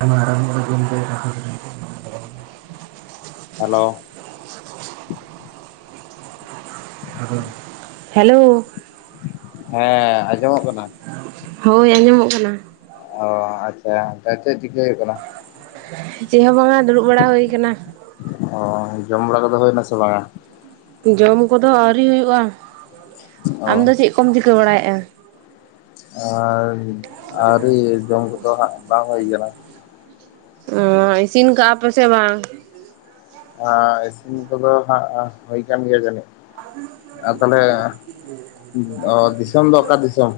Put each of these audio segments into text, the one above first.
ᱟᱝ ᱨᱚᱢ ᱨᱟᱦᱟ hello hello ᱦᱮᱸ ᱟᱸᱡᱚᱢᱚᱜ ᱠᱟᱱᱟ ᱦᱳᱭ ᱟᱸᱡᱚᱢᱚᱜ ᱠᱟᱱᱟ ᱚ ᱟᱪᱪᱷᱟ ᱛᱚ ᱪᱮᱫ ᱪᱮᱠᱟ ᱦᱩᱭᱩᱜ ᱠᱟᱱᱟ ᱪᱮᱫ ᱦᱚᱸ ᱵᱟᱝᱟ ᱫᱩᱲᱩᱵ ᱵᱟᱲᱟ ᱦᱩᱭ ᱠᱟᱱᱟ ᱚ ᱡᱚᱢ ᱵᱟᱲᱟ ᱠᱚᱫᱚ ᱦᱩᱭᱱᱟ ᱥᱮ ᱵᱟᱝᱟ ᱡᱚᱢ ᱠᱚᱫᱚ ᱟᱹᱣᱨᱤ ᱦᱩᱭᱩᱜᱼᱟ ᱟᱢ ᱚ ᱫᱚ ᱪᱮᱫ ᱠᱚᱢ ᱪᱤᱠᱟᱹ ᱵᱟᱲᱟᱭᱮᱫᱼᱟ ᱟᱨ ᱟᱹᱣᱨᱮ ᱡᱚᱢ ᱠᱚᱫᱚ ᱵᱟᱝ ᱦᱩᱭ ᱟᱠᱟᱱᱟ ᱚ ᱤᱥᱤᱱᱠᱟᱜ-ᱟ ᱯᱮᱥᱮ ᱵᱟᱝ ᱤᱥᱤᱱ ᱠᱚᱫᱚ ᱦᱟᱸᱜ ᱦᱩᱭ ᱠᱟᱱ ᱜᱮᱭᱟ ᱡᱟᱹᱱᱤᱡ ᱟᱨ ᱛᱟᱦᱚᱞᱮ ᱫᱤᱥᱚᱢ ᱫᱚ ᱚᱠᱟ ᱫᱤᱥᱚᱢ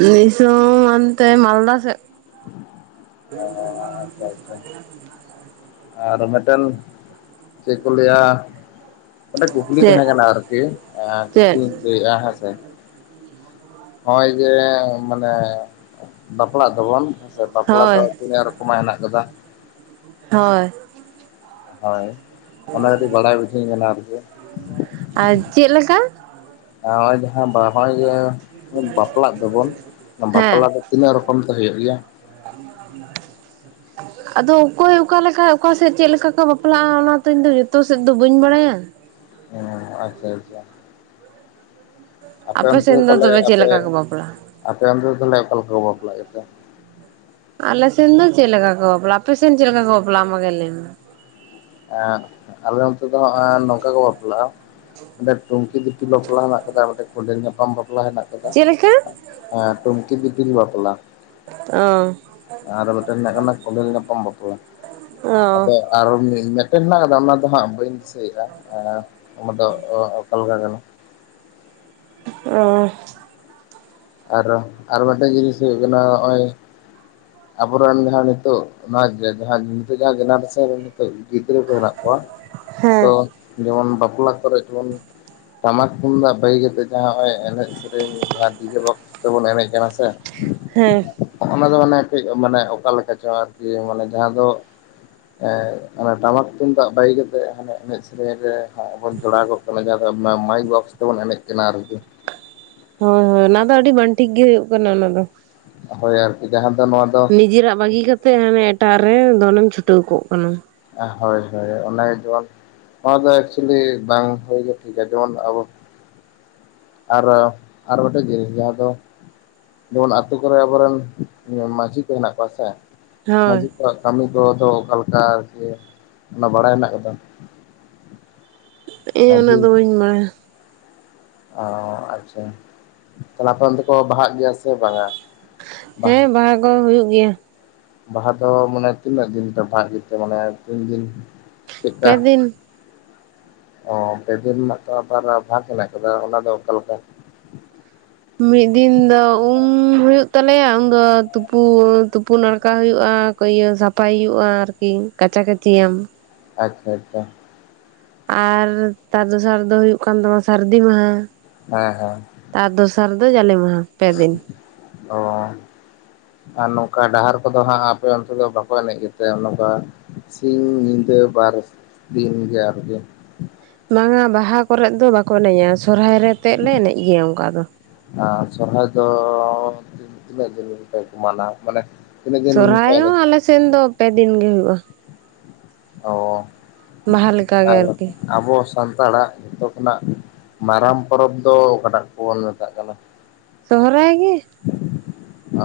ᱫᱤᱥᱚᱢ ᱦᱟᱱᱛᱮ ᱢᱟᱞᱫᱟ ᱥᱮᱜ [unintelligible] ᱟᱪᱪᱷᱟ ᱟᱪᱪᱷᱟ [inaudible] ᱟᱨ ᱢᱤᱫᱴᱮᱱ ᱪᱮᱫ ᱠᱚ ᱞᱟᱹᱭᱟ ᱢᱤᱫᱴᱮᱡ ᱠᱩᱠᱞᱤ ᱛᱟᱦᱮᱸ ᱪᱮᱫ ᱠᱟᱱᱟ ᱟᱨᱠᱤ ᱪᱮᱫ ᱠᱩᱠᱞᱤᱧ ᱞᱟᱹᱭᱮᱫᱼᱟ ᱦᱮᱸᱥᱮ ᱱᱚᱜᱼᱚᱭ ᱡᱮ ᱢᱟᱱᱮ ᱵᱟᱯᱞᱟᱜ ᱫᱚᱵᱚᱱ ᱥᱮ ᱵᱟᱯᱞᱟ ᱫᱚ ᱦᱳᱭ ᱛᱤᱱᱟᱹᱜ ᱨᱚᱠᱚᱢ ᱟ [unintelligible] ᱦᱳᱭ ᱦᱳᱭ ᱚᱱᱟ ᱠᱟᱹᱴᱤᱡ ᱵᱟᱲᱟᱭ ᱵᱩᱡᱷᱟᱹᱣᱤᱧ ᱢᱮ ᱟᱨᱠᱤ ᱟᱨ ᱪᱮᱫ ᱞᱮᱠᱟ ᱟᱨ ᱡᱟᱦᱟᱸ ᱱᱚᱜᱚᱭ ᱵᱟᱯᱞᱟᱜ ᱫᱚᱵᱚᱱ ᱦᱮᱸ ᱵᱟᱯᱞᱟ ᱫᱚ ᱛᱤᱱᱟᱹᱜ ᱨᱚᱠᱚᱢ ᱛᱮ ᱦᱩᱭᱩᱜ ᱜᱮᱭᱟ [unintelligible] [inaudible] ᱟᱫᱚ ᱚᱠᱚᱭ ᱚᱠᱟ ᱞᱮᱠᱟ ᱚᱠᱟᱥᱮᱫ ᱪᱮᱫ ᱞᱮᱠᱟ ᱠᱚ ᱵᱟᱯᱞᱟᱜᱼᱟ ᱚᱱᱟᱛᱮ ᱤᱧᱫᱚ ᱡᱚᱛᱚ ᱥᱮᱫ ᱫᱚ ᱵᱟᱹᱧ ᱵᱟᱲᱟᱭᱟ ᱚ ᱟᱪᱪᱷᱟ ᱟᱪᱪᱷᱟ ᱟᱯᱮ ᱚᱱᱛᱮ ᱥᱮᱱ ᱫᱚ ᱛᱟᱦᱞᱮ ᱛᱚᱵᱮ ᱪᱮᱫ ᱞᱮᱠᱟ ᱠᱚ ᱵᱟᱯᱞᱟᱜᱼᱟ ᱟᱯᱮ ᱚᱱᱛᱮ ᱫᱚ ᱛᱟᱦᱞᱮ ᱚᱠᱟᱞᱮᱠᱟ ᱵᱟᱯᱞᱟᱜ ᱜᱮᱭᱟ ᱟᱞᱮ ᱥᱮᱱ ᱫᱚ ᱪᱮᱫ ᱞᱮᱠᱟ ᱠᱚ ᱵᱟᱯᱞᱟ-ᱟ ᱟᱯᱮ ᱥᱮᱱ ᱪᱮᱫ ᱞᱮᱠᱟ ᱠᱚ ᱵᱟᱯᱞᱟ-ᱟ ᱟᱢ ᱟᱜᱮ ᱞᱟᱹᱭ ᱢᱮ ᱟᱞᱮ ᱱᱚᱛᱮ ᱫᱚ ᱦᱟᱸᱜ ᱱᱚᱝᱠᱟ ᱠᱚ ᱵᱟᱯᱞᱟᱜᱼᱟ ᱚᱸᱰᱮ ᱴᱩᱝ ᱴᱩᱝᱠᱤ ᱫᱤᱯᱤᱞ ᱵᱟᱯᱞᱟ ᱦᱮᱱᱟᱜ ᱟᱠᱟᱫᱟ ᱚᱸᱰᱮ ᱠᱚᱸᱰᱮᱞ ᱧᱟᱯᱟᱢ ᱵᱟᱯᱞᱟ ᱦᱮᱱᱟᱜ ᱟᱠᱟᱫᱟ ᱪᱮᱫ ᱞᱮᱠᱟ ᱴᱩᱝᱠᱤ ᱫᱤᱯᱤᱞ ᱵᱟᱯᱞᱟ ᱚ ᱟᱨ ᱢᱤᱫᱴᱮᱱ ᱦᱩᱭᱩᱜ ᱠᱟᱱᱟ ᱠᱚᱸᱰᱮᱞ ᱧᱟᱯᱟᱢ ᱵᱟᱯᱞᱟ ᱚ ᱟᱫᱚ ᱟᱨᱚ ᱢᱮᱴᱮᱱ ᱦᱮᱱᱟᱜ ᱟᱠᱟᱫᱟ ᱚᱱᱟ ᱫᱚ ᱦᱟᱸᱜ ᱵᱟᱹᱧ ᱫᱤᱥᱟᱹᱭᱮᱫᱼᱟ ᱟᱢ ᱫᱚ ᱚᱠᱟ ᱞᱮᱠᱟ ᱠᱟᱱᱟ ᱚ ᱟᱨᱚ ᱟᱨ ᱢᱤᱫᱴᱮᱱ ᱡᱤᱱᱤᱥ ᱦᱩᱭᱩᱜ ᱠᱟᱱᱟ ᱱᱚᱜᱼᱚᱭ ᱟᱵᱚᱨᱮᱱ ᱡᱟᱦᱟᱸ ᱱᱤᱛᱚᱜ ᱚᱱᱟ ᱱᱤᱛᱚᱜ ᱡᱟᱦᱟᱸ ᱡᱮᱱᱟᱨᱮᱥᱚᱱ ᱨᱮᱱ ᱱᱤᱛᱚᱜ ᱜᱤᱫᱽᱨᱟᱹ ᱠᱚ ᱦᱮᱱᱟᱜ ᱠᱚᱣᱟ ᱦᱮᱸ ᱛᱚ ᱡᱮᱢᱚᱱ ᱵᱟ ᱵᱟᱯᱞᱟ ᱠᱚᱨᱮ ᱡᱮᱢᱚᱱ ᱴᱟᱢᱟᱠ ᱛᱩᱢᱫᱟᱹᱜ ᱵᱟᱜᱤ ᱠᱟᱛᱮ ᱡᱟᱦᱟᱸ ᱱᱚ-ᱚᱭ ᱮᱱᱮᱡ ᱥᱮᱨᱮᱧ ᱡᱟᱦᱟᱸ ᱰᱤᱡᱮ ᱵᱚᱠᱥ [unintelligible] ᱛᱮ ᱵᱚᱱ ᱤᱱᱮᱡ ᱠᱟᱱᱟ ᱥᱮ ᱦᱮᱸ ᱚᱱᱟ ᱫᱚ ᱢᱟᱱᱮ ᱠᱟᱹᱡ ᱢᱟᱱᱮ ᱚᱠᱟ ᱞᱮᱠᱟ ᱪᱚᱝ ᱟᱨᱠᱤ ᱢᱟᱱᱮ ᱡᱟᱦᱟᱸ ᱫᱚ ᱚᱱᱟ ᱴᱟᱢᱟᱠ ᱛᱩᱢᱫᱟᱹᱜ ᱵᱟᱹᱜᱤ ᱠᱟᱛᱮᱜ ᱦᱟᱱᱮ ᱮᱱᱮᱡ ᱥᱮᱨᱮᱧ ᱨᱮ ᱵᱚᱱ ᱡᱚᱲᱟᱣ ᱠᱚᱜ ᱠᱟᱱᱟ ᱡᱟᱦᱟᱸ ᱫᱚ ᱢᱟᱭᱤᱠ ᱵᱚᱠᱥ ᱛᱮᱵᱚᱱ ᱮᱱᱮᱡ ᱠᱟᱱᱟ ᱟᱨᱠᱤ ᱦᱳᱭ ᱦᱳᱭ ᱚᱱᱟ ᱫᱚ ᱟᱹᱰᱤ ᱵᱟᱝ ᱴᱷᱤᱠ ᱜᱮ ᱦᱩᱭᱩᱜ ᱠᱟᱱᱟ ᱚᱱᱟ ᱫᱚ ᱦᱳᱭ ᱟᱨᱠᱤ ᱡᱟᱸᱦᱟ ᱱᱤᱡᱮᱨᱟᱜ ᱵᱟᱹᱜᱤ ᱠᱟᱛᱮᱜ ᱦᱟᱱᱮ ᱮᱴᱟᱜ ᱨᱮ ᱫᱚᱱᱮᱢ ᱪᱷᱩᱴᱟᱹᱣ ᱠᱚᱜ ᱠᱟᱱᱟ ᱦᱳᱭ ᱦᱳᱭ ᱚᱱᱮ ᱡᱮᱢᱚᱱ ᱱᱚᱣᱟ ᱫᱚ ᱮᱠᱪᱩᱭᱮᱞᱤ ᱵᱟᱝ ᱦᱩᱭ ᱜᱮ ᱴᱷᱠᱟ ᱡᱮᱢᱚᱱ ᱟᱵᱚ ᱟᱨ ᱟᱨ ᱜᱴᱮᱡ ᱡᱤᱱᱤᱥ ᱡᱟᱦᱟᱸ ᱫᱚ ᱡᱮᱢᱚᱱ ᱟᱹᱛᱩ ᱠᱚᱨᱮ ᱟᱵᱚᱨᱮᱱ ᱢᱟᱹᱡᱷᱤ ᱠᱚ ᱦᱮᱱᱟᱜ ᱠᱚᱣᱟ ᱥᱮ ᱦᱳᱭ ᱢᱟᱡᱦᱤ ᱠᱚᱣᱟᱜ ᱠᱟᱹᱢᱤ ᱠᱚ ᱫᱚ ᱚᱠᱟ ᱞᱮᱠᱟ ᱟᱨᱠᱤ ᱚᱱᱟ ᱵᱟᱲᱟᱭ ᱦᱮᱱᱟᱜ ᱟᱠᱟᱫᱟ ᱤᱧ ᱩᱱᱟᱹᱜ ᱫᱚ ᱵᱟᱹᱧ ᱵᱟᱰᱟᱭᱟ ᱚ ᱟᱪᱪᱷᱟ ᱛᱟᱦᱚᱞᱮ ᱟᱯᱮ ᱚᱱᱛᱮ ᱠᱚ ᱵᱟᱦᱟᱜ ᱜᱮᱭᱟ ᱥᱮ ᱵᱟᱝᱟ ᱦᱮᱸ ᱵᱟᱦᱟ ᱠᱚ ᱦᱩᱭᱩᱜ ᱜᱮᱭᱟ ᱵᱟᱦᱟ ᱫᱚ ᱢᱟᱱᱮ ᱛᱤᱱᱟᱹᱜ ᱫᱤᱱ ᱯᱮ ᱵᱟᱦᱟᱜ ᱜᱮ ᱛᱮ ᱢᱟᱱᱮ ᱛᱤᱱ ᱫᱤᱱ ᱪᱮᱫᱠᱟ ᱯᱮ ᱫᱤᱱ ᱚ ᱯᱮ ᱫᱤᱱ ᱨᱮᱱᱟᱜ ᱟᱵᱟᱨ ᱵᱷᱟᱜᱽ ᱢᱮᱱᱟᱜᱮ ᱠᱟᱫᱟ ᱚᱱᱟ ᱫᱚ ᱚᱠᱟ ᱞᱮᱠᱟ ᱢᱤᱫ ᱫᱤᱱ ᱫᱚ ᱩᱢ ᱦᱩᱭᱩᱜ ᱛᱟᱞᱮᱭᱟ ᱩᱱᱫᱚ ᱛᱩᱯᱩ ᱛᱩᱯᱩᱱ ᱱᱟᱲᱠᱟ ᱦᱩᱭᱩᱜᱼᱟ ᱤᱭᱟᱹ ᱥᱟᱯᱷᱟᱭ ᱦᱩᱭᱩᱜᱼᱟ ᱟᱨᱠᱤ ᱠᱟᱪᱟ ᱠᱟᱪᱤᱭᱟᱢ ᱟᱪᱪᱷᱟ ᱟᱪᱪᱷᱟ ᱟᱨ ᱛᱟᱨ ᱫᱚᱥᱟᱨ ᱫᱚ ᱦᱩᱭᱩᱜ ᱠᱟᱱ ᱛᱟᱢᱟ ᱥᱟᱹᱨᱫᱤ ᱢᱟᱦᱟ ᱦᱮᱸ ᱦᱮᱸ ᱛᱟᱨ ᱫᱚᱥᱟᱨ ᱫᱚ ᱡᱟᱞᱮ ᱢᱟᱦᱟ ᱯᱮ ᱫᱤᱱ ᱚ ᱟᱨ ᱱᱚᱝᱠᱟ ᱰᱟᱦᱟᱨ ᱠᱚᱫᱚ ᱦᱟᱸᱜ ᱟᱯᱮ ᱩᱱᱠᱩ ᱫᱚ ᱵᱟᱠᱚ ᱮᱱᱮᱡ ᱜᱮᱛᱮ ᱱᱚᱝᱠᱟ ᱥᱤᱧ ᱧᱤᱫᱟᱹ ᱵᱟᱨ ᱫᱤᱱ ᱜᱮ ᱟᱨᱜᱮ ᱵᱟᱝᱟ ᱵᱟᱦᱟ ᱠᱚᱨᱮᱮᱫ ᱫᱚ ᱵᱟᱠᱚ ᱮᱱᱮᱡᱟ ᱥᱚᱨᱦᱟᱭ ᱨᱮᱛᱮ ᱞᱮ ᱮᱱᱮᱡ ᱜᱮᱭᱟ ᱚᱱᱠᱟ ᱫᱚ ᱟᱨ ᱥᱚᱨᱦᱟᱭ ᱫᱚ ᱛᱤᱱᱟᱹᱜ ᱫᱤᱱᱯᱮ ᱢᱟᱱᱟᱣ ᱢᱟᱱᱮ ᱛᱤᱱᱟᱹᱜ ᱫᱤᱱ ᱯᱮ ᱥᱚᱦᱟᱨᱟᱭ ᱮᱱᱮᱡ ᱦᱚᱸ ᱟᱞᱮ ᱥᱮᱱ ᱫᱚ ᱯᱮ ᱫᱤᱱ ᱜᱮ ᱦᱩᱭᱩᱜᱼᱟ ᱚ ᱵᱟᱦᱟ ᱞᱮᱠᱟᱜᱮ ᱟᱨ ᱟᱨᱠᱤ ᱟᱵᱚ ᱥᱟᱱᱛᱟᱲ ᱥᱟᱱᱛᱟᱲᱟᱜ ᱡᱚᱛᱚ ᱠᱷᱚᱱᱟᱜ ᱢᱟᱨᱟᱝ ᱯᱚᱨᱚᱵᱽ ᱫᱚ ᱚᱠᱟᱴᱟᱜ ᱠᱚᱵᱚᱱ ᱢᱮᱛᱟᱜ ᱠᱟᱱᱟ ᱥᱚᱦᱚᱨᱟᱭ ᱜᱮ ᱚ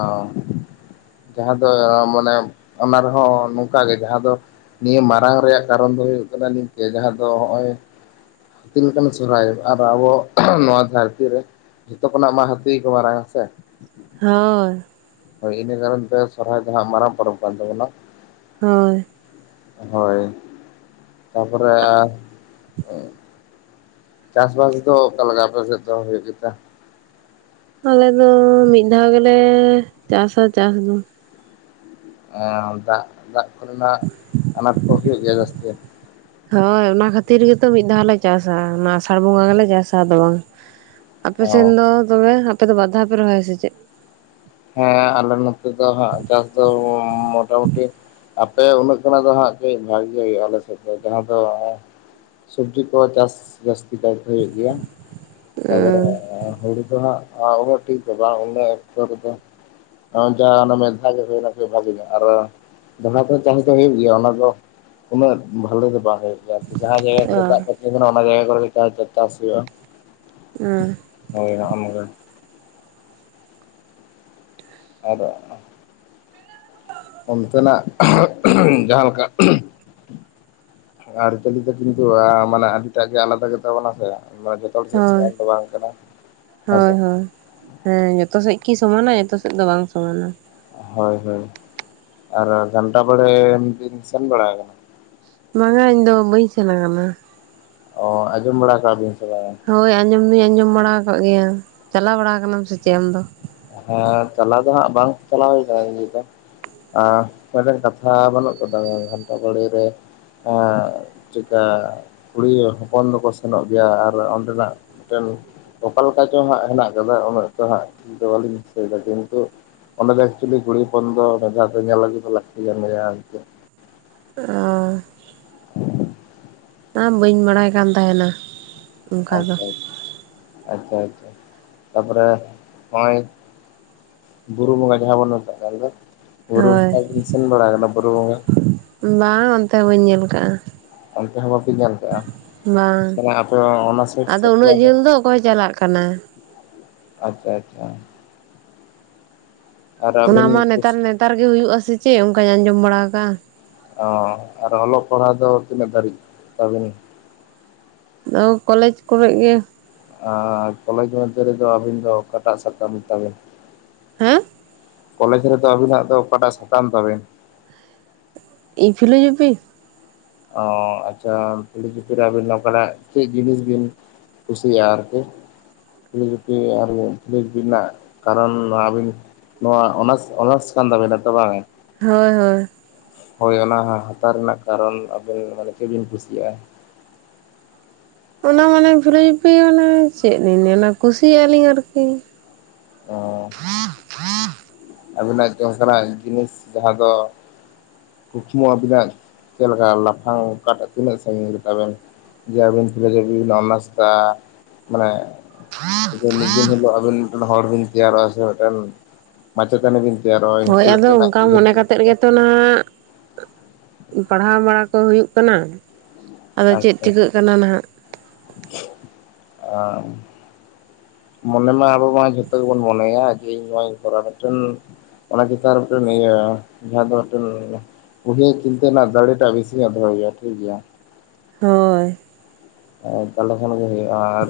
ᱡᱟᱦᱟᱸ ᱫᱚ ᱢᱟᱱᱮ ᱚᱱᱟ ᱨᱮᱦᱚᱸ ᱱᱚᱝᱠᱟᱜᱮ ᱡᱟᱦᱟᱸ ᱫᱚ ᱱᱤᱭᱟᱹ ᱢᱟᱨᱟᱝ ᱨᱮᱭᱟᱜ ᱠᱟᱨᱚᱱ ᱫᱚ ᱦᱩᱭᱩᱜ ᱠᱟᱱᱟ ᱱᱤᱝᱠᱟᱹ ᱡᱟᱦᱟᱸ ᱫᱚ ᱱᱚᱜᱼᱚᱭ ᱦᱟᱹᱛᱤ ᱞᱮᱠᱟᱱ ᱥᱚᱨᱚᱦᱦᱟᱭ ᱟᱨ ᱟᱵᱚ ᱱᱚᱣᱟ ᱫᱷᱟᱹᱨᱛᱤ ᱨᱮ ᱡᱷᱚᱛᱚ ᱠᱷᱚᱱᱟᱜ ᱢᱟ ᱦᱟᱹᱛ ᱠᱚ ᱢᱟᱨᱟᱝ ᱦᱸ ᱥᱮ ᱦᱳᱭ ᱦᱳᱭ ᱤᱱᱟᱹ ᱠᱟᱨᱚᱱ ᱛᱮ ᱥᱚᱨᱦᱟᱭ ᱫᱚ ᱦᱟᱸᱜ ᱢᱟᱨᱟᱝ ᱯᱚᱨᱚᱵᱽ ᱠᱟᱱ ᱛᱟᱵᱳᱱᱟ ᱦᱳᱭ ᱦᱳᱭ ᱛᱟᱨᱯᱚᱨᱮ ᱟᱨ ᱪᱟᱥᱵᱟᱥ ᱫᱚ ᱚᱠᱟᱞ ᱞᱮᱠᱟ ᱟᱯᱮ ᱥᱮᱫ ᱫᱚ ᱦᱩᱭᱩᱜ ᱜᱮᱛᱮ ᱟᱞᱮ ᱫᱚ ᱢᱤᱫ ᱫᱷᱟᱣ ᱜᱮᱞᱮ ᱪᱟᱥᱟ ᱪᱟᱥ ᱫᱚ ᱮ ᱫᱟᱜ ᱫᱟᱜ ᱠᱚᱨᱮᱱᱟᱜ ᱟᱱᱟᱴ ᱠᱚ ᱦᱩᱭᱩᱜ ᱜᱮᱭᱟ ᱡᱟᱹᱥᱛᱤ ᱦᱳᱭ ᱚᱱᱟ ᱠᱷᱟᱹᱛᱤᱨ ᱜᱮᱛᱚ ᱢᱤᱫ ᱫᱷᱟᱣ ᱜᱮᱞᱮ ᱪᱟᱥᱟ ᱚᱱᱟ ᱟᱥᱟᱲ ᱵᱚᱸᱜᱟ ᱜᱮᱞᱮ ᱪᱟᱥᱟ ᱟᱫᱚ ᱵᱟᱝ ᱟᱯᱮ ᱥᱮᱱ ᱚ ᱫᱚ ᱛᱚᱵᱮ ᱟᱯᱮ ᱫᱚ ᱵᱟᱨ ᱫᱷᱟᱣ ᱯᱮ ᱨᱚᱦᱚᱭᱟ ᱥᱮ ᱪᱮᱫ ᱦᱮᱸ ᱟᱞᱮ ᱱᱚᱛᱮ ᱫᱚ ᱪᱟᱥ ᱫᱚ ᱢᱚᱴᱟᱢᱩᱴᱤ ᱟᱯᱮ ᱩᱱᱟᱹᱜ ᱠᱷᱚᱱᱟᱜ ᱫᱚ ᱦᱟᱸᱜ ᱠᱟᱹᱡ ᱵᱷᱟᱜᱮ ᱜᱮ ᱦᱩᱭᱩᱜᱼᱟ ᱟᱞᱮ ᱥᱮᱫ ᱫᱚ ᱡᱟᱦᱟᱸ ᱫᱚ ᱥᱚᱵᱡᱤ ᱠᱚ ᱪᱟᱥ ᱡᱟᱥᱥᱛᱤ ᱠᱟᱭ ᱛᱮ ᱦᱩᱭᱩᱜ ᱜᱮᱭᱟ ᱛᱟᱯᱚᱨᱮ ᱚ ᱦᱩᱲᱩ ᱫᱚ ᱟᱜ ᱩ ᱴᱷᱤᱠᱮ ᱵᱟᱝ ᱚᱱᱟ ᱚᱠᱛᱚ ᱫᱚ ᱡᱟᱦᱟᱸ ᱢᱮᱫᱷᱟ ᱜᱮ ᱦᱩᱭᱱᱟ ᱥᱮ ᱵᱷᱟᱜᱤ ᱜᱮ ᱟᱨ ᱡᱟᱦᱟᱸ ᱪᱟᱥ ᱫᱚ ᱦᱩᱭᱩᱜ ᱜᱮᱭᱟ ᱚᱱᱟ ᱫᱚ ᱩᱱᱟᱹᱜ ᱵᱷᱟᱞᱮ ᱫᱚ ᱵᱟᱝ ᱡᱟᱦᱟᱸ ᱡᱟᱭᱜᱟ ᱠᱚᱨᱮ ᱫᱟᱜ ᱠᱚᱛᱤ ᱠᱟᱱᱟ ᱚᱱᱟ ᱡᱟᱭᱜᱟ ᱠᱚᱨᱮ ᱜᱮ ᱪᱟᱥ ᱦᱩᱭᱩᱜᱼᱟ ᱦᱳᱭ ᱦᱳᱭ ᱱᱚᱜᱚᱭ ᱱᱚᱝᱠᱟ ᱟᱫᱚ ᱚᱱᱛᱮᱱᱟᱜ ᱡᱟᱦᱟᱸ ᱞᱮᱠᱟ ᱟᱹᱨᱤᱪᱟᱹᱞᱤ ᱫᱚ ᱠᱤᱱᱛᱩ ᱢᱟᱱᱮ ᱟᱹᱰᱤᱴᱟᱜ ᱜᱮ ᱟᱞᱟᱫᱟ ᱜᱮᱛᱟ ᱵᱚᱱᱟ ᱥᱮ ᱢᱟ ᱡᱚᱛᱚ ᱦᱚᱲ ᱥᱮᱫ ᱥᱚᱢᱟᱱ ᱫᱚ ᱵᱟᱝ ᱠᱟᱱᱟ ᱦᱳᱭ ᱦᱮᱸᱥᱮ ᱦᱳᱭ ᱦᱮᱸ ᱡᱚᱛᱚ ᱥᱮᱫ ᱠᱤ ᱥᱚᱢᱟᱱᱟ ᱡᱚᱛᱚ ᱥᱮᱫ ᱫᱚ ᱵᱟᱝ ᱥᱚᱢᱟᱱᱟ ᱦᱳᱭ ᱦᱳᱭ ᱟᱨ ᱜᱷᱟᱱᱴᱟ ᱵᱟᱲᱮ ᱵᱤᱱ ᱥᱮᱱ ᱵᱟᱲᱟ ᱟᱠᱟᱱᱟ ᱵᱟᱝᱟ ᱤᱧᱫᱚ ᱵᱟᱹᱧ ᱥᱮᱱ ᱟᱠᱟᱱᱟ ᱚ ᱟᱸᱡᱚᱢ ᱵᱟᱲᱟ ᱟᱠᱟᱜ ᱵᱤᱱ ᱥᱮ ᱵᱟᱝ ᱦᱳᱭ ᱟᱸᱡᱚᱢ ᱫᱩᱧ ᱟᱸᱡᱚᱢ ᱵᱟᱲᱟ ᱟᱠᱟᱫ ᱜᱮᱭᱟ ᱪᱟᱞᱟᱣ ᱵᱟᱲᱟ ᱠᱟᱱᱟᱢ ᱥᱮ ᱪᱮᱫ ᱟᱢ ᱫᱚ ᱦᱮᱸ ᱪᱟᱞᱟᱣ ᱫᱚ ᱦᱟᱸᱜ ᱵᱟᱝ ᱪᱟᱞᱟᱣ ᱦᱩᱭ ᱠᱟᱱᱟ ᱢᱤᱫᱴᱮᱱ ᱠᱟᱛᱷᱟ ᱵᱟᱹᱱᱩᱜ ᱠᱟᱫᱟ ᱜᱷᱟᱱᱴᱟ ᱵᱟᱲᱮ ᱨᱮ ᱪᱮᱠᱟ ᱠᱩᱲᱤ ᱦᱚᱯᱚᱱ ᱫᱚᱠᱚ ᱥᱮᱱᱚᱜ ᱜᱮᱭᱟ ᱟᱨ ᱚᱸᱰᱮᱱᱟᱜ ᱢᱤᱫᱴᱮᱱ ᱚᱠᱟ ᱞᱮᱠᱟ ᱪᱚᱝ ᱦᱟᱸᱜ ᱦᱮᱱᱟᱜ ᱠᱟᱫᱟ ᱩᱱᱟᱹᱜ ᱪᱚ ᱦᱟᱸᱜ ᱫᱚ ᱵᱟᱹᱞᱤᱧ ᱫᱤᱥᱟᱹᱭᱮᱫᱟ ᱠᱤᱱᱛᱩ ᱚᱸᱰᱮ ᱫᱚ ᱮᱠᱪᱩᱭᱮᱞᱤ ᱠᱩᱲᱤ ᱦᱚᱯᱚᱱ ᱫᱚ ᱡᱟᱦᱟᱸᱯᱮ ᱧᱮᱞ ᱟᱹᱜᱩᱭ ᱫᱟ ᱞᱟᱹᱠᱛᱤ ᱠᱟᱱ ᱜᱮᱭᱟ ᱚ ᱚᱱᱟ ᱵᱟᱹᱧ ᱵᱟᱲᱟᱭ ᱠᱟᱱ ᱛᱟᱦᱮᱱᱟ ᱚᱱᱠᱟ ᱫᱚ ᱟᱪᱪᱷᱟ ᱟ ᱟᱪᱪᱷᱟ ᱟᱪᱪᱷᱟ ᱛᱟᱨᱯᱚᱨᱮ ᱱᱚᱜᱼᱭ ᱵᱩᱨᱩ ᱵᱚᱸᱜᱟ ᱡᱟᱦᱟᱸ ᱵᱚᱱ ᱢᱮᱛᱟᱜ ᱦᱳᱭ ᱠᱟᱱᱫᱚ ᱥᱮᱱ ᱵᱟᱲᱟ ᱯ [inaudible] ᱵᱟᱝ ᱚᱱᱛᱮ ᱵᱟᱹᱧ ᱧᱮᱞ ᱟᱠᱟᱜᱼᱟ ᱚᱱᱛᱮ ᱦᱚᱸ ᱵᱟᱯᱮ ᱧᱮᱞ ᱵᱟᱝ ᱠᱟᱜᱼᱟ ᱟᱯᱮ ᱚᱱᱟ ᱥᱟᱭᱤᱰ ᱟᱫᱚ ᱥᱮᱫ ᱩᱱᱟᱹᱜ ᱡᱷᱟᱹᱞ ᱫᱚ ᱚᱠᱚᱭ ᱪᱟᱞᱟᱜ ᱠᱟᱱᱟ ᱟᱪᱪᱷᱟ ᱟᱪᱪᱷᱟ ᱟᱨ ᱚᱱᱟ ᱢᱟ ᱟᱹᱵᱤᱱ ᱱᱮᱛᱟᱨ ᱛᱤᱥ ᱱᱮᱛᱟᱨ ᱜᱮ ᱦᱩᱭᱩᱜ-ᱟ ᱥᱮ ᱪᱮᱫ ᱚᱱᱠᱟᱹᱧ ᱟᱸᱡᱚᱢ ᱵᱟᱲᱟ ᱟᱠᱟᱜ ᱚ ᱟᱨ ᱚᱞᱚᱜ ᱯᱟᱲᱦᱟᱜ ᱫᱚ ᱛᱤᱱᱟᱹᱜ ᱫᱷᱟᱹᱨᱤᱡ ᱛᱟᱵᱤᱱᱤᱡ ᱟ ᱠᱚᱞᱮᱡᱽ ᱠᱚᱨᱮ ᱜᱮ᱾ ᱟᱨ ᱠᱚᱞᱮᱡᱽ ᱢᱚᱫᱽᱫᱷᱮ ᱨᱮᱫᱚ ᱟᱹᱵᱤᱱ ᱫᱚ ᱚᱠᱟᱴᱟᱜ ᱥᱟᱛᱟᱢ ᱛᱟᱵᱮᱱ᱾ ᱦᱮᱸ ᱠᱚᱞᱮᱡᱽ ᱨᱮᱫᱚ ᱟᱵᱤᱱᱟᱜ ᱫᱚ ᱚᱠᱟᱴᱟᱜ ᱥᱟᱛᱟᱢ ᱛᱟᱵᱮᱱ? ᱤᱧ ᱯᱷᱤᱞᱳᱡᱚᱯᱷᱤ᱾ ᱚ ᱟᱪᱪᱷᱟ ᱯᱷᱤᱞᱳᱡᱚᱯᱷᱤ ᱨᱮ ᱟᱹᱵᱤᱱ ᱱᱚᱝᱠᱟᱱᱟᱜ ᱪᱮᱫ ᱡᱤᱱᱤᱥ ᱵᱤᱱ ᱠᱩᱥᱤ ᱟᱨ ᱠᱤ ᱠᱩᱞᱤ ᱜᱩᱯᱤ ᱟᱨᱵᱤ ᱠᱩᱞᱤ ᱜᱩᱯᱤ ᱨᱮᱱᱟᱜ ᱠᱟᱨᱚᱱ ᱟᱹᱵᱤᱱ ᱱᱚᱣᱟ ᱚᱱᱟᱨᱥ ᱚᱱᱟᱨᱥ ᱠᱟᱱ ᱛᱟᱵᱮᱱᱟ ᱛᱚ ᱵᱟᱝ? ᱦᱳᱭ ᱦᱳᱭ ᱦᱳᱭ ᱚᱱᱟ ᱦᱟᱛᱟᱣ ᱨᱮᱱᱟᱜ ᱠᱟᱨᱚᱱ ᱟᱵᱮᱱ ᱢᱟᱱᱮ ᱪᱮᱫ ᱵᱮᱤᱱ ᱠᱩᱥᱤᱭᱟᱜᱼᱟ᱾ ᱚᱱᱟ ᱢᱟᱱᱮ ᱯᱷᱤᱞᱳᱡᱚᱯᱷᱤ ᱚᱱᱟ ᱪᱮᱫ ᱞᱤᱧ ᱱᱮᱞᱟ ᱠᱩᱥᱤᱭᱟᱜ ᱞᱤᱧ ᱟᱨᱠᱤ ᱚ ᱟᱹᱵᱤᱱᱟᱜ ᱚᱱᱠᱟᱱᱟᱜ ᱡᱤᱱᱤᱥ ᱡᱟᱦᱟᱸ ᱫᱚ ᱠᱩᱠᱢᱩ ᱟᱵᱤᱱᱟᱜ ᱪᱮᱫ ᱞᱮᱠᱟ ᱞᱟᱯᱷᱟᱝ ᱚᱠᱟᱴᱟᱜ ᱛᱤᱱᱟᱹᱜ ᱥᱟᱺᱜᱤᱧ ᱨᱮᱛᱟᱵᱮᱱ ᱟᱵᱤᱱ ᱯᱷᱤᱞᱳᱡᱚᱯᱷᱤ ᱚᱱᱟᱨᱥ ᱫᱟ ᱢᱟᱱᱮ ᱢᱤᱫ ᱫᱤᱱ ᱦᱤᱞᱳᱜ ᱟᱵᱤᱱ ᱢᱤᱫᱴᱮᱱ ᱦᱚᱲ ᱵᱤᱱ ᱛᱮᱭᱟᱨᱚᱜᱼᱟ ᱥᱮ ᱢᱤᱫᱴᱮᱱ ᱢᱟᱪᱮᱛᱟᱱᱤ ᱵᱤᱱ ᱛᱮᱭᱟᱨᱚᱜᱼᱟ ᱤᱱᱠᱟᱹ ᱦᱳᱭ ᱟᱫᱚ ᱞᱮᱠᱟᱱᱟᱜ ᱚᱱᱠᱟ ᱩᱭᱦᱟᱹᱨ ᱢᱚᱱᱮ ᱠᱟᱛᱮᱜ ᱪᱤᱱᱛᱟᱹ ᱜᱮ ᱱᱟᱝ ᱯᱟᱲᱦᱟᱣ ᱵᱟᱲᱟ ᱠᱚ ᱦᱩᱭᱩᱜ ᱠᱟᱱᱟ᱾ ᱟᱫᱚ ᱪᱮᱫ ᱟᱪᱪᱷᱟ ᱪᱤᱠᱟᱹᱜ ᱠᱟᱱᱟ ᱱᱟᱦᱟᱜ? ᱟᱨ ᱢᱚᱱᱮ ᱢᱟ ᱟᱵᱚ ᱢᱟ ᱡᱷᱚᱛᱚ ᱜᱮᱵᱚᱱ ᱢᱚᱱᱮᱭᱟ ᱡᱮ ᱤᱧ ᱱᱚᱣᱟᱧ ᱠᱚᱨᱟᱣ ᱢᱤᱫᱴᱮᱱ ᱚᱱᱟ ᱪᱮᱛ ᱟᱨ ᱢᱤᱫᱴᱮᱱ ᱤᱭᱟᱹ ᱡᱟᱦᱟᱸ ᱫᱚ ᱢᱤᱫᱴᱮᱱ ᱩᱵᱷᱮ ᱪᱤᱱᱛᱟᱹ ᱨᱮᱱᱟᱜ ᱫᱟᱲᱮᱴᱟᱜ ᱵᱮᱥᱤ ᱧᱚᱜ ᱫᱚᱦᱚᱭᱮᱭᱟ ᱴᱷᱤᱠ ᱜᱮᱭᱟ᱾ ᱦᱳᱭ ᱛᱟᱦᱞᱮ ᱠᱷᱟᱱ ᱜᱮ ᱦᱩᱭᱩᱜᱼᱟ ᱟᱨ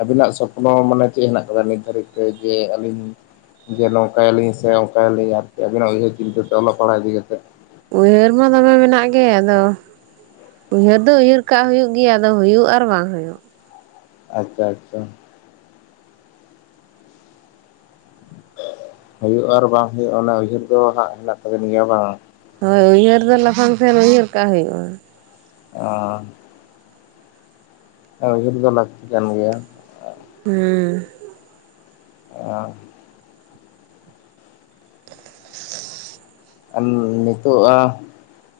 ᱟᱵᱤᱱᱟᱜ ᱥᱚᱯᱱᱚ ᱢᱟᱱᱮ ᱪᱮᱫ ᱦᱮᱱᱟᱜ ᱠᱟᱫᱟ ᱱᱤᱛ ᱫᱷᱟᱹᱨᱤᱡ ᱛᱮ ᱡᱮ ᱟᱹᱞᱤᱧ ᱡᱮ ᱱᱚᱝᱠᱟᱭᱟᱞ ᱞᱤᱧ ᱥᱮ ᱚᱱᱠᱟᱭᱟᱞ ᱞᱤᱧ ᱟᱨᱠᱤ ᱟᱹᱵᱤᱱᱟᱜ ᱩᱭᱦᱟᱹᱨ ᱪᱤᱱᱛᱟᱹ ᱛᱮ ᱚᱞᱚᱜ ᱯᱟᱲᱦᱟᱣ ᱤᱫᱤ ᱠᱟᱛᱮᱫ? ᱩᱭᱦᱟᱹᱨ ᱢᱟ ᱫᱚᱢᱮ ᱢᱮᱱᱟᱜ ᱜᱮ ᱟᱫᱚ ᱩᱭᱦᱟᱹᱨ ᱫᱚ ᱩᱭᱦᱟᱹᱨ ᱠᱟᱜ ᱦᱩᱭᱩᱜ ᱜᱮᱭᱟ ᱟᱫᱚ ᱦᱩᱭᱩᱜ ᱟᱨ ᱵᱟᱝ ᱦᱩᱭᱩᱜ? ᱟᱪᱪᱷᱟ ᱟᱪᱪᱷᱟ ᱦᱩᱭᱩᱜᱼᱟ ᱟᱨ ᱵᱟᱝ ᱦᱩᱭᱩᱜᱼᱟ ᱚᱱᱟ ᱩᱭᱦᱟᱹᱨ ᱫᱚ ᱦᱟᱸᱜ ᱦᱮᱱᱟᱜ ᱛᱟᱵᱮᱱ ᱜᱮᱭᱟ ᱵᱟᱝ ᱦᱳᱭ ᱩᱭᱦᱟᱹᱨ ᱫᱚ ᱞᱟᱯᱷᱟᱝ ᱥᱮᱱ ᱩᱭᱦᱟᱹᱨ ᱠᱟᱜ ᱦᱩᱭᱩᱜᱼᱟ᱾ ᱚ ᱩᱭᱦᱟᱹᱨ ᱫᱚ ᱞᱟᱹᱠᱛᱤ ᱠᱟᱱ ᱜᱮᱭᱟ᱾ ᱦᱮᱸ ᱮ ᱟᱢ ᱱᱤᱛᱚᱜᱼᱟ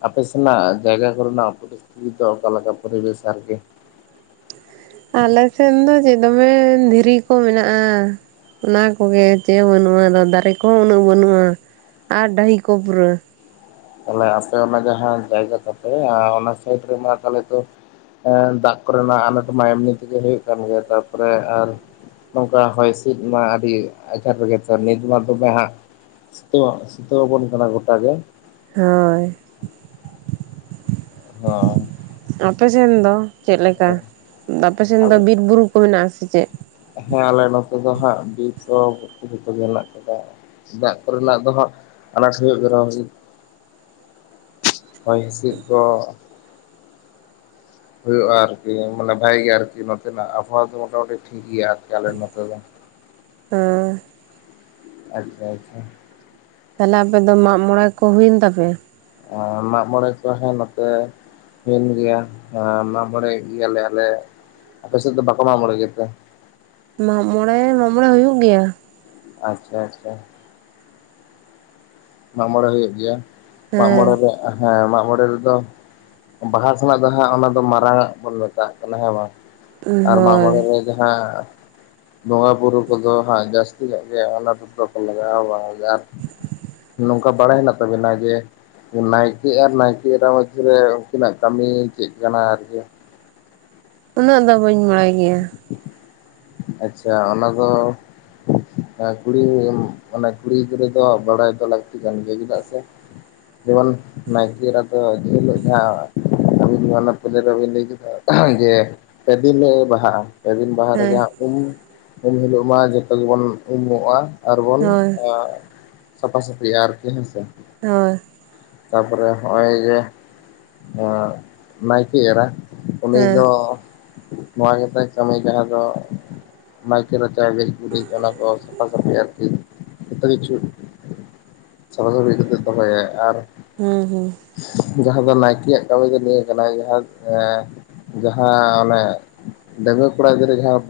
ᱟᱯᱮ ᱥᱮᱱᱟᱜ ᱡᱟᱭᱜᱟ ᱠᱚᱨᱮᱱᱟᱜ ᱯᱚᱨᱤᱥᱛᱷᱤᱛᱤ ᱫᱚ ᱚᱠᱟᱞᱮᱠᱟ ᱯᱚᱨᱤᱵᱮᱥ ᱟᱨᱠᱤ [inaudible] ᱟᱞᱮ ᱥᱮᱫ ᱫᱚ ᱪᱮᱫ ᱫᱚᱢᱮ ᱫᱷᱤᱨᱤ ᱠᱚ ᱢᱮᱱᱟᱜᱼᱟ᱾ ᱚᱱᱟ ᱠᱚᱜᱮ ᱪᱮᱫ ᱵᱟᱹᱱᱩᱜᱼᱟ᱾ ᱟᱫᱚ ᱫᱟᱨᱮ ᱠᱚᱦᱚᱸ ᱩᱱᱟᱹᱜ ᱵᱟᱹᱱᱩᱜᱼᱟ᱾ ᱟᱨ ᱰᱟᱹᱺᱦᱤ ᱠᱚᱯᱨᱟᱹ᱾ ᱛᱟᱦᱮ ᱟᱯᱮ ᱚᱱᱟ ᱡᱟᱭᱜᱟ ᱠᱟᱛᱮ ᱚᱱᱟ ᱥᱟᱭᱤᱰ ᱨᱮ ᱛᱮ ᱛ ᱫᱟᱜ ᱠᱚᱨᱮᱱᱟᱜ ᱟᱱᱟᱴᱚᱢᱟᱭ ᱮᱢᱱᱤ ᱛᱮᱜᱮ ᱦᱩᱭᱩᱜ ᱠᱟᱱ ᱜᱮᱭᱟ᱾ ᱛᱟᱨᱯᱚᱨᱮ ᱱᱚᱝᱠᱟ ᱦᱚᱭ ᱦᱤᱸᱥᱤᱫ ᱢᱟ ᱟᱹᱰᱤ ᱟᱡᱷᱟᱴ ᱨᱮᱜᱮ ᱛᱚ ᱱᱤᱛ ᱢᱟ ᱫᱚᱢᱮ ᱦᱟᱸᱜ᱾ ᱥᱤᱛᱩ, ᱥᱤᱛᱩ ᱵᱚᱱ ᱠᱟᱱᱟ ᱜᱚᱴᱟᱜ ᱜᱮ᱾ ᱦᱳᱭ ᱦᱚ ᱟᱯᱮᱥᱱ ᱫᱚ ᱪᱮᱫᱞᱮᱠᱟ ᱟᱯᱮ ᱥᱮᱱ ᱫᱚ ᱟᱞᱮ ᱵᱤᱨ ᱵᱩᱨᱩ ᱠᱚ ᱢᱮᱱᱟᱜ ᱟᱥᱮ ᱪᱮᱫ ᱚᱛᱚ ᱜᱮ ᱦᱱᱟᱜ ᱠᱟᱫᱟ ᱫᱟᱜ ᱠᱚᱨᱮᱱᱟᱜ ᱫᱚ ᱦᱟᱸᱜ ᱟᱱᱟᱴ ᱦᱩᱭᱩᱜ ᱠᱟᱱᱟ ᱦᱚᱭ ᱦᱤᱸᱥᱤᱫ ᱫᱚ ᱦᱩᱭᱩᱜᱼᱟ ᱟᱨᱠᱤ ᱢᱟᱱᱮ ᱵᱷᱟᱜ ᱜᱮ ᱟᱨᱠᱤ ᱱᱚᱛᱮᱱᱟᱜ ᱟᱵᱚᱦᱟᱣᱟ ᱫᱚ ᱢᱳᱴᱟᱢᱩᱴᱤ ᱴᱷᱤᱠ ᱜᱮᱭᱟ ᱟᱞᱮ ᱱᱚᱛᱮ ᱫᱚ᱾ ᱦᱮᱸ ᱟᱪᱪᱷᱟ ᱟᱪᱪᱷᱟ ᱛᱟᱦᱞᱮ ᱟᱯᱮ ᱫᱚ ᱢᱟᱜ ᱢᱚᱚᱲᱮ ᱠᱚ ᱦᱩᱭᱮᱱ ᱛᱟᱯᱮᱭᱟ ᱢᱟᱜ ᱢᱚᱬᱮ ᱠᱚ ᱦᱮᱸ ᱱᱚᱛᱮ ᱦᱩᱭᱮᱱ ᱜᱮᱭᱟ ᱢᱟᱜ ᱢᱚᱬᱮᱸ ᱮᱱ ᱜᱮᱭᱟᱞᱮ ᱟᱞᱮ ᱟᱯᱮ ᱥᱮᱫ ᱫᱚ ᱵᱚᱠ ᱢᱟᱜᱢᱩᱬᱮᱸ ᱜᱮᱛᱮ ᱢᱟᱜ ᱢᱚᱬᱮ ᱢᱟᱜ ᱢᱬᱮ ᱦᱩᱭᱩᱜ ᱜᱮᱭᱟ ᱟᱪᱪᱷᱟ ᱟᱪᱪᱷᱟ ᱢᱟᱜ ᱢᱚᱬᱮ ᱦᱩᱭᱩᱜ ᱜᱮᱭᱟ ᱢᱟᱜ ᱢᱚᱬᱮ ᱦᱮᱸ ᱨᱮ ᱦᱮᱸ ᱢᱟᱜ ᱢᱚᱬᱮ ᱨᱮᱫᱚ ᱵᱟᱦᱟ ᱥᱮᱱᱟᱜ ᱫᱚ ᱦᱟᱸᱜ ᱚᱱᱟ ᱫᱚ ᱢᱟᱨᱟᱝ ᱟᱜ ᱵᱚᱱ ᱢᱮᱛᱟᱜ ᱠᱟᱱᱟ ᱦᱮᱸ ᱵᱟᱝ ᱟᱨ ᱢᱟᱜ ᱢᱚᱬᱮ ᱦᱳᱭ ᱨᱮ ᱡᱟᱦᱟᱸ ᱵᱚᱸᱜᱟᱼᱵᱩᱨᱩ ᱠᱚᱫᱚ ᱡᱟᱹᱥᱛᱤ ᱜᱮ ᱟᱱᱟᱴ ᱫᱚᱠᱚ ᱞᱟᱜᱟᱜᱼᱟ ᱱᱚᱝᱠᱟ ᱵᱟᱲᱟᱭ ᱦᱮᱱᱟᱜ ᱛᱟᱵᱮᱱᱟ ᱡᱮ ᱱᱟᱭᱠᱮ ᱟᱨ ᱱᱟᱭᱠᱮ ᱢᱩᱫᱨᱮ ᱩᱱᱠᱤᱱᱟᱜ ᱠᱟᱹᱢᱤ ᱪᱮᱫ ᱠᱟᱱᱟ ᱟᱨᱠᱤ ᱩᱱᱟᱹᱜ ᱫᱚ ᱵᱟᱹᱧ ᱵᱟᱲᱟᱭ ᱜᱮᱭᱟ ᱟᱪᱪᱷᱟ ᱚᱱᱟᱫᱚ ᱠᱩᱲᱤ ᱠᱩᱲᱤ ᱜᱤᱫᱽᱨᱟᱹ ᱫᱚ ᱵᱟᱲᱟᱭ ᱦᱚᱪᱚ ᱞᱟᱹᱠᱛᱤ ᱠᱟᱱ ᱜᱮᱭᱟ ᱪᱮᱫᱟᱜ ᱥᱮ ᱡᱮᱢᱚᱱ ᱱᱟᱭᱠᱮ ᱮᱨᱟ ᱫᱚ [unintelligible] ᱡᱟᱦᱟᱸ [unintelligible] ᱞᱟᱹᱭ ᱠᱮᱫᱟ ᱡᱮ [unintelligible] ᱵᱟᱦᱟᱜᱼᱟ ᱯᱮ ᱫᱤᱱ ᱵᱟᱦᱟ ᱨᱮᱜ ᱦᱮᱸ ᱩᱢ ᱩᱢ ᱦᱤᱞᱳ ᱢᱟ ᱡᱚᱛᱚ ᱜᱮᱵᱚᱱ ᱩᱢᱚᱜᱼᱟ᱾ ᱟᱨᱵᱚᱱ ᱦᱳᱭ ᱥᱟᱯᱷᱟ ᱥᱟᱹᱯᱷᱤᱤᱼᱟ ᱟᱨᱠᱤ ᱦᱮᱸ ᱥᱮᱮ ᱦᱳᱭ ᱛᱟᱯᱚᱨᱮ ᱦᱚᱜᱼᱚᱭ ᱡᱮ ᱱᱟᱭᱠᱮ ᱮᱨᱟ ᱩᱱᱤ ᱦᱮᱸ ᱫᱚ ᱱᱚᱣᱟ ᱜᱮᱛᱟᱭ ᱠᱟᱹᱢᱤ ᱡᱟᱦᱟᱸ ᱫᱚ ᱱᱟᱭᱠᱮ ᱨᱟᱪᱟ ᱜᱮᱡ ᱜᱩᱨᱤᱡ ᱚᱱᱟ ᱠᱚ ᱥᱟᱯᱷᱟ ᱥᱟᱯᱷᱤ ᱟᱨᱠᱤ ᱡᱚᱛᱚ ᱠᱤᱪᱷᱩ [unintelligible] ᱦᱩᱸ ᱦᱩᱸ ᱡᱟᱦᱟᱸ ᱫᱚ ᱱᱟᱭᱠᱮᱭᱟᱜ ᱠᱟᱹᱢᱤ ᱫᱚ ᱱᱤᱭᱟᱹ ᱠᱟᱱᱟ ᱡᱟᱦᱟᱸ ᱚᱱᱮ ᱰᱟᱹᱜᱣᱟ. ᱠᱚᱲᱟ ᱜᱤᱫᱽᱨᱟᱹ ᱡᱟᱦᱟᱸ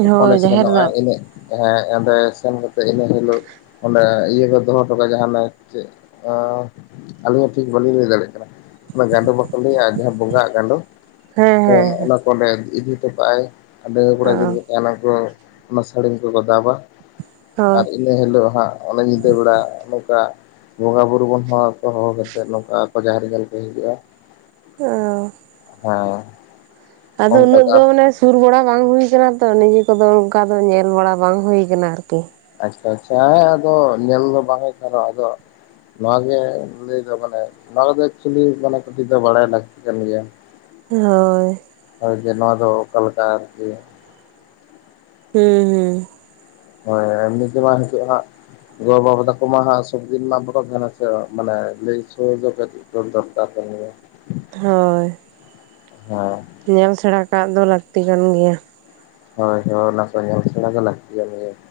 [unintelligible] ᱚᱱᱮ ᱦᱳᱭ ᱡᱟᱦᱮᱨ ᱫᱟᱵ ᱥᱮᱱᱚᱜᱼᱟᱭ ᱮᱱᱮᱡ ᱦᱮᱸ ᱚᱸᱰᱮ ᱥᱮᱱ ᱠᱟᱛᱮᱜ ᱤᱱᱟᱹ ᱦᱤᱞᱚᱜ ᱚᱸᱰᱮ ᱤᱭᱟᱹ ᱠᱚ ᱫᱚᱦᱚ ᱟᱱᱟ ᱡᱟᱸᱦᱟ ᱱᱟᱭᱠᱮ ᱟᱸ ᱟᱹᱞᱤᱧ ᱦᱚᱸ ᱴᱷᱤᱠ ᱵᱟᱹᱞᱤᱧ ᱞᱟᱹᱭ ᱫᱟᱲᱮᱭᱟᱜ ᱠᱟᱱᱟ᱾ ᱚᱱᱟ ᱜᱟᱸᱰᱳ ᱵᱟᱠᱚ ᱞᱟᱹᱭᱟ ᱡᱟᱦᱟᱸ ᱵᱚᱸᱜᱟ ᱦᱟᱜ ᱜᱟᱸᱰᱳ ᱦᱮᱸ ᱦᱮᱸ ᱚᱱᱟ ᱚᱸᱰᱮ ᱤᱫᱤ ᱦᱚᱴᱚ ᱠᱟᱜᱼᱟᱭ ᱚ [unintelligible] ᱚᱱᱟ ᱥᱟᱹᱲᱤᱢ ᱠᱚᱠᱚ ᱫᱟᱵᱟ ᱦᱳᱭ ᱟᱨ ᱤᱱᱟᱹ ᱦᱤᱞᱳᱜ ᱦᱟᱸᱜ ᱚᱱᱟᱚᱱᱮ ᱧᱤᱫᱟᱹ ᱵᱮᱲᱟ ᱵᱚᱸᱜᱟᱼ ᱵᱩᱨᱩᱳ ᱵᱚᱱ ᱦᱚᱦᱚᱣᱟᱠᱚᱣᱟ ᱦᱚᱦᱚ ᱠᱟᱛᱮ ᱱᱚᱝᱠᱟ ᱟᱠᱚ ᱡᱟᱦᱮᱨ ᱧᱮᱞ ᱠᱚ ᱦᱤᱡᱩᱜᱼᱟ᱾ ᱚ ᱦ ᱟᱫᱚ ᱩᱱᱟᱹᱜ ᱫᱚ ᱢᱟᱱᱮ ᱥᱩᱨ ᱵᱟᱲᱟᱟ ᱵᱟᱝ ᱦᱩᱭ ᱠᱟᱱᱟᱟᱱᱟ ᱛᱚ ᱱᱤᱡᱮ ᱠᱚᱫᱚ ᱚᱱᱠᱟ ᱫᱚ ᱧᱮᱞ ᱵᱟᱲᱟ ᱵᱟᱝ ᱦᱩᱭᱭᱟ ᱟᱠᱟᱱᱟ ᱟᱨᱠᱤ ᱟ ᱟᱪᱪᱷᱟ ᱦᱸ ᱟᱫᱚ ᱧᱮᱞ ᱫᱚ ᱵᱟᱝ ᱦᱩᱭᱩᱜ ᱟᱠᱟᱱ ᱨᱮᱸᱦᱚ ᱟᱫᱚ ᱱᱚᱣᱟᱜᱮ ᱞᱟᱹᱭ ᱫᱚ ᱢᱟᱱᱮ ᱱᱚᱣᱟ ᱫᱚ ᱮᱠᱪᱩᱞᱤ ᱢᱟᱱᱮ ᱠᱟᱹᱴᱤᱡ ᱫᱚ ᱵᱟᱲᱟᱭ ᱞᱟᱹᱠᱛᱤ ᱠᱟᱱ ᱜᱮᱭᱟ᱾ ᱦᱳᱭ ᱦᱳᱭ ᱡᱮ ᱱᱚᱣᱟ ᱫᱚ ᱚᱠᱟᱞᱮᱠᱟ ᱟᱨᱠᱤ ᱦᱩᱸ ᱦᱩᱸ ᱦᱳᱭ ᱮᱢᱱᱤ ᱛᱮ ᱢᱟ ᱦᱮᱪᱩᱜ ᱦᱟᱜ ᱜᱚ ᱵᱟᱵᱟ ᱛᱟᱠᱚᱢᱟ ᱥᱚᱵᱫᱤᱱ ᱢᱟ ᱵᱟᱠᱚ ᱛᱟᱦᱮᱱᱟ ᱥᱮ ᱢᱟᱱᱮ ᱞᱟᱹᱭ ᱦᱚᱪᱚ ᱫᱚᱨᱠᱟᱨ ᱛ [unintelligible] ᱦᱮᱸ ᱦᱮᱸ ᱧᱮᱞ ᱥᱮᱬᱟ ᱠᱟᱜ ᱫᱚ ᱞᱟᱹᱠᱛᱤ ᱠᱟᱱ ᱜᱮᱭᱟ᱾ ᱦᱳᱭ ᱦᱳᱭ ᱚᱱᱟ ᱠᱚ ᱧᱮᱞ ᱥᱮᱬᱟ ᱫᱚ ᱞᱟᱹᱠᱛᱤ ᱠᱟᱱ ᱜᱮᱭᱟ ᱾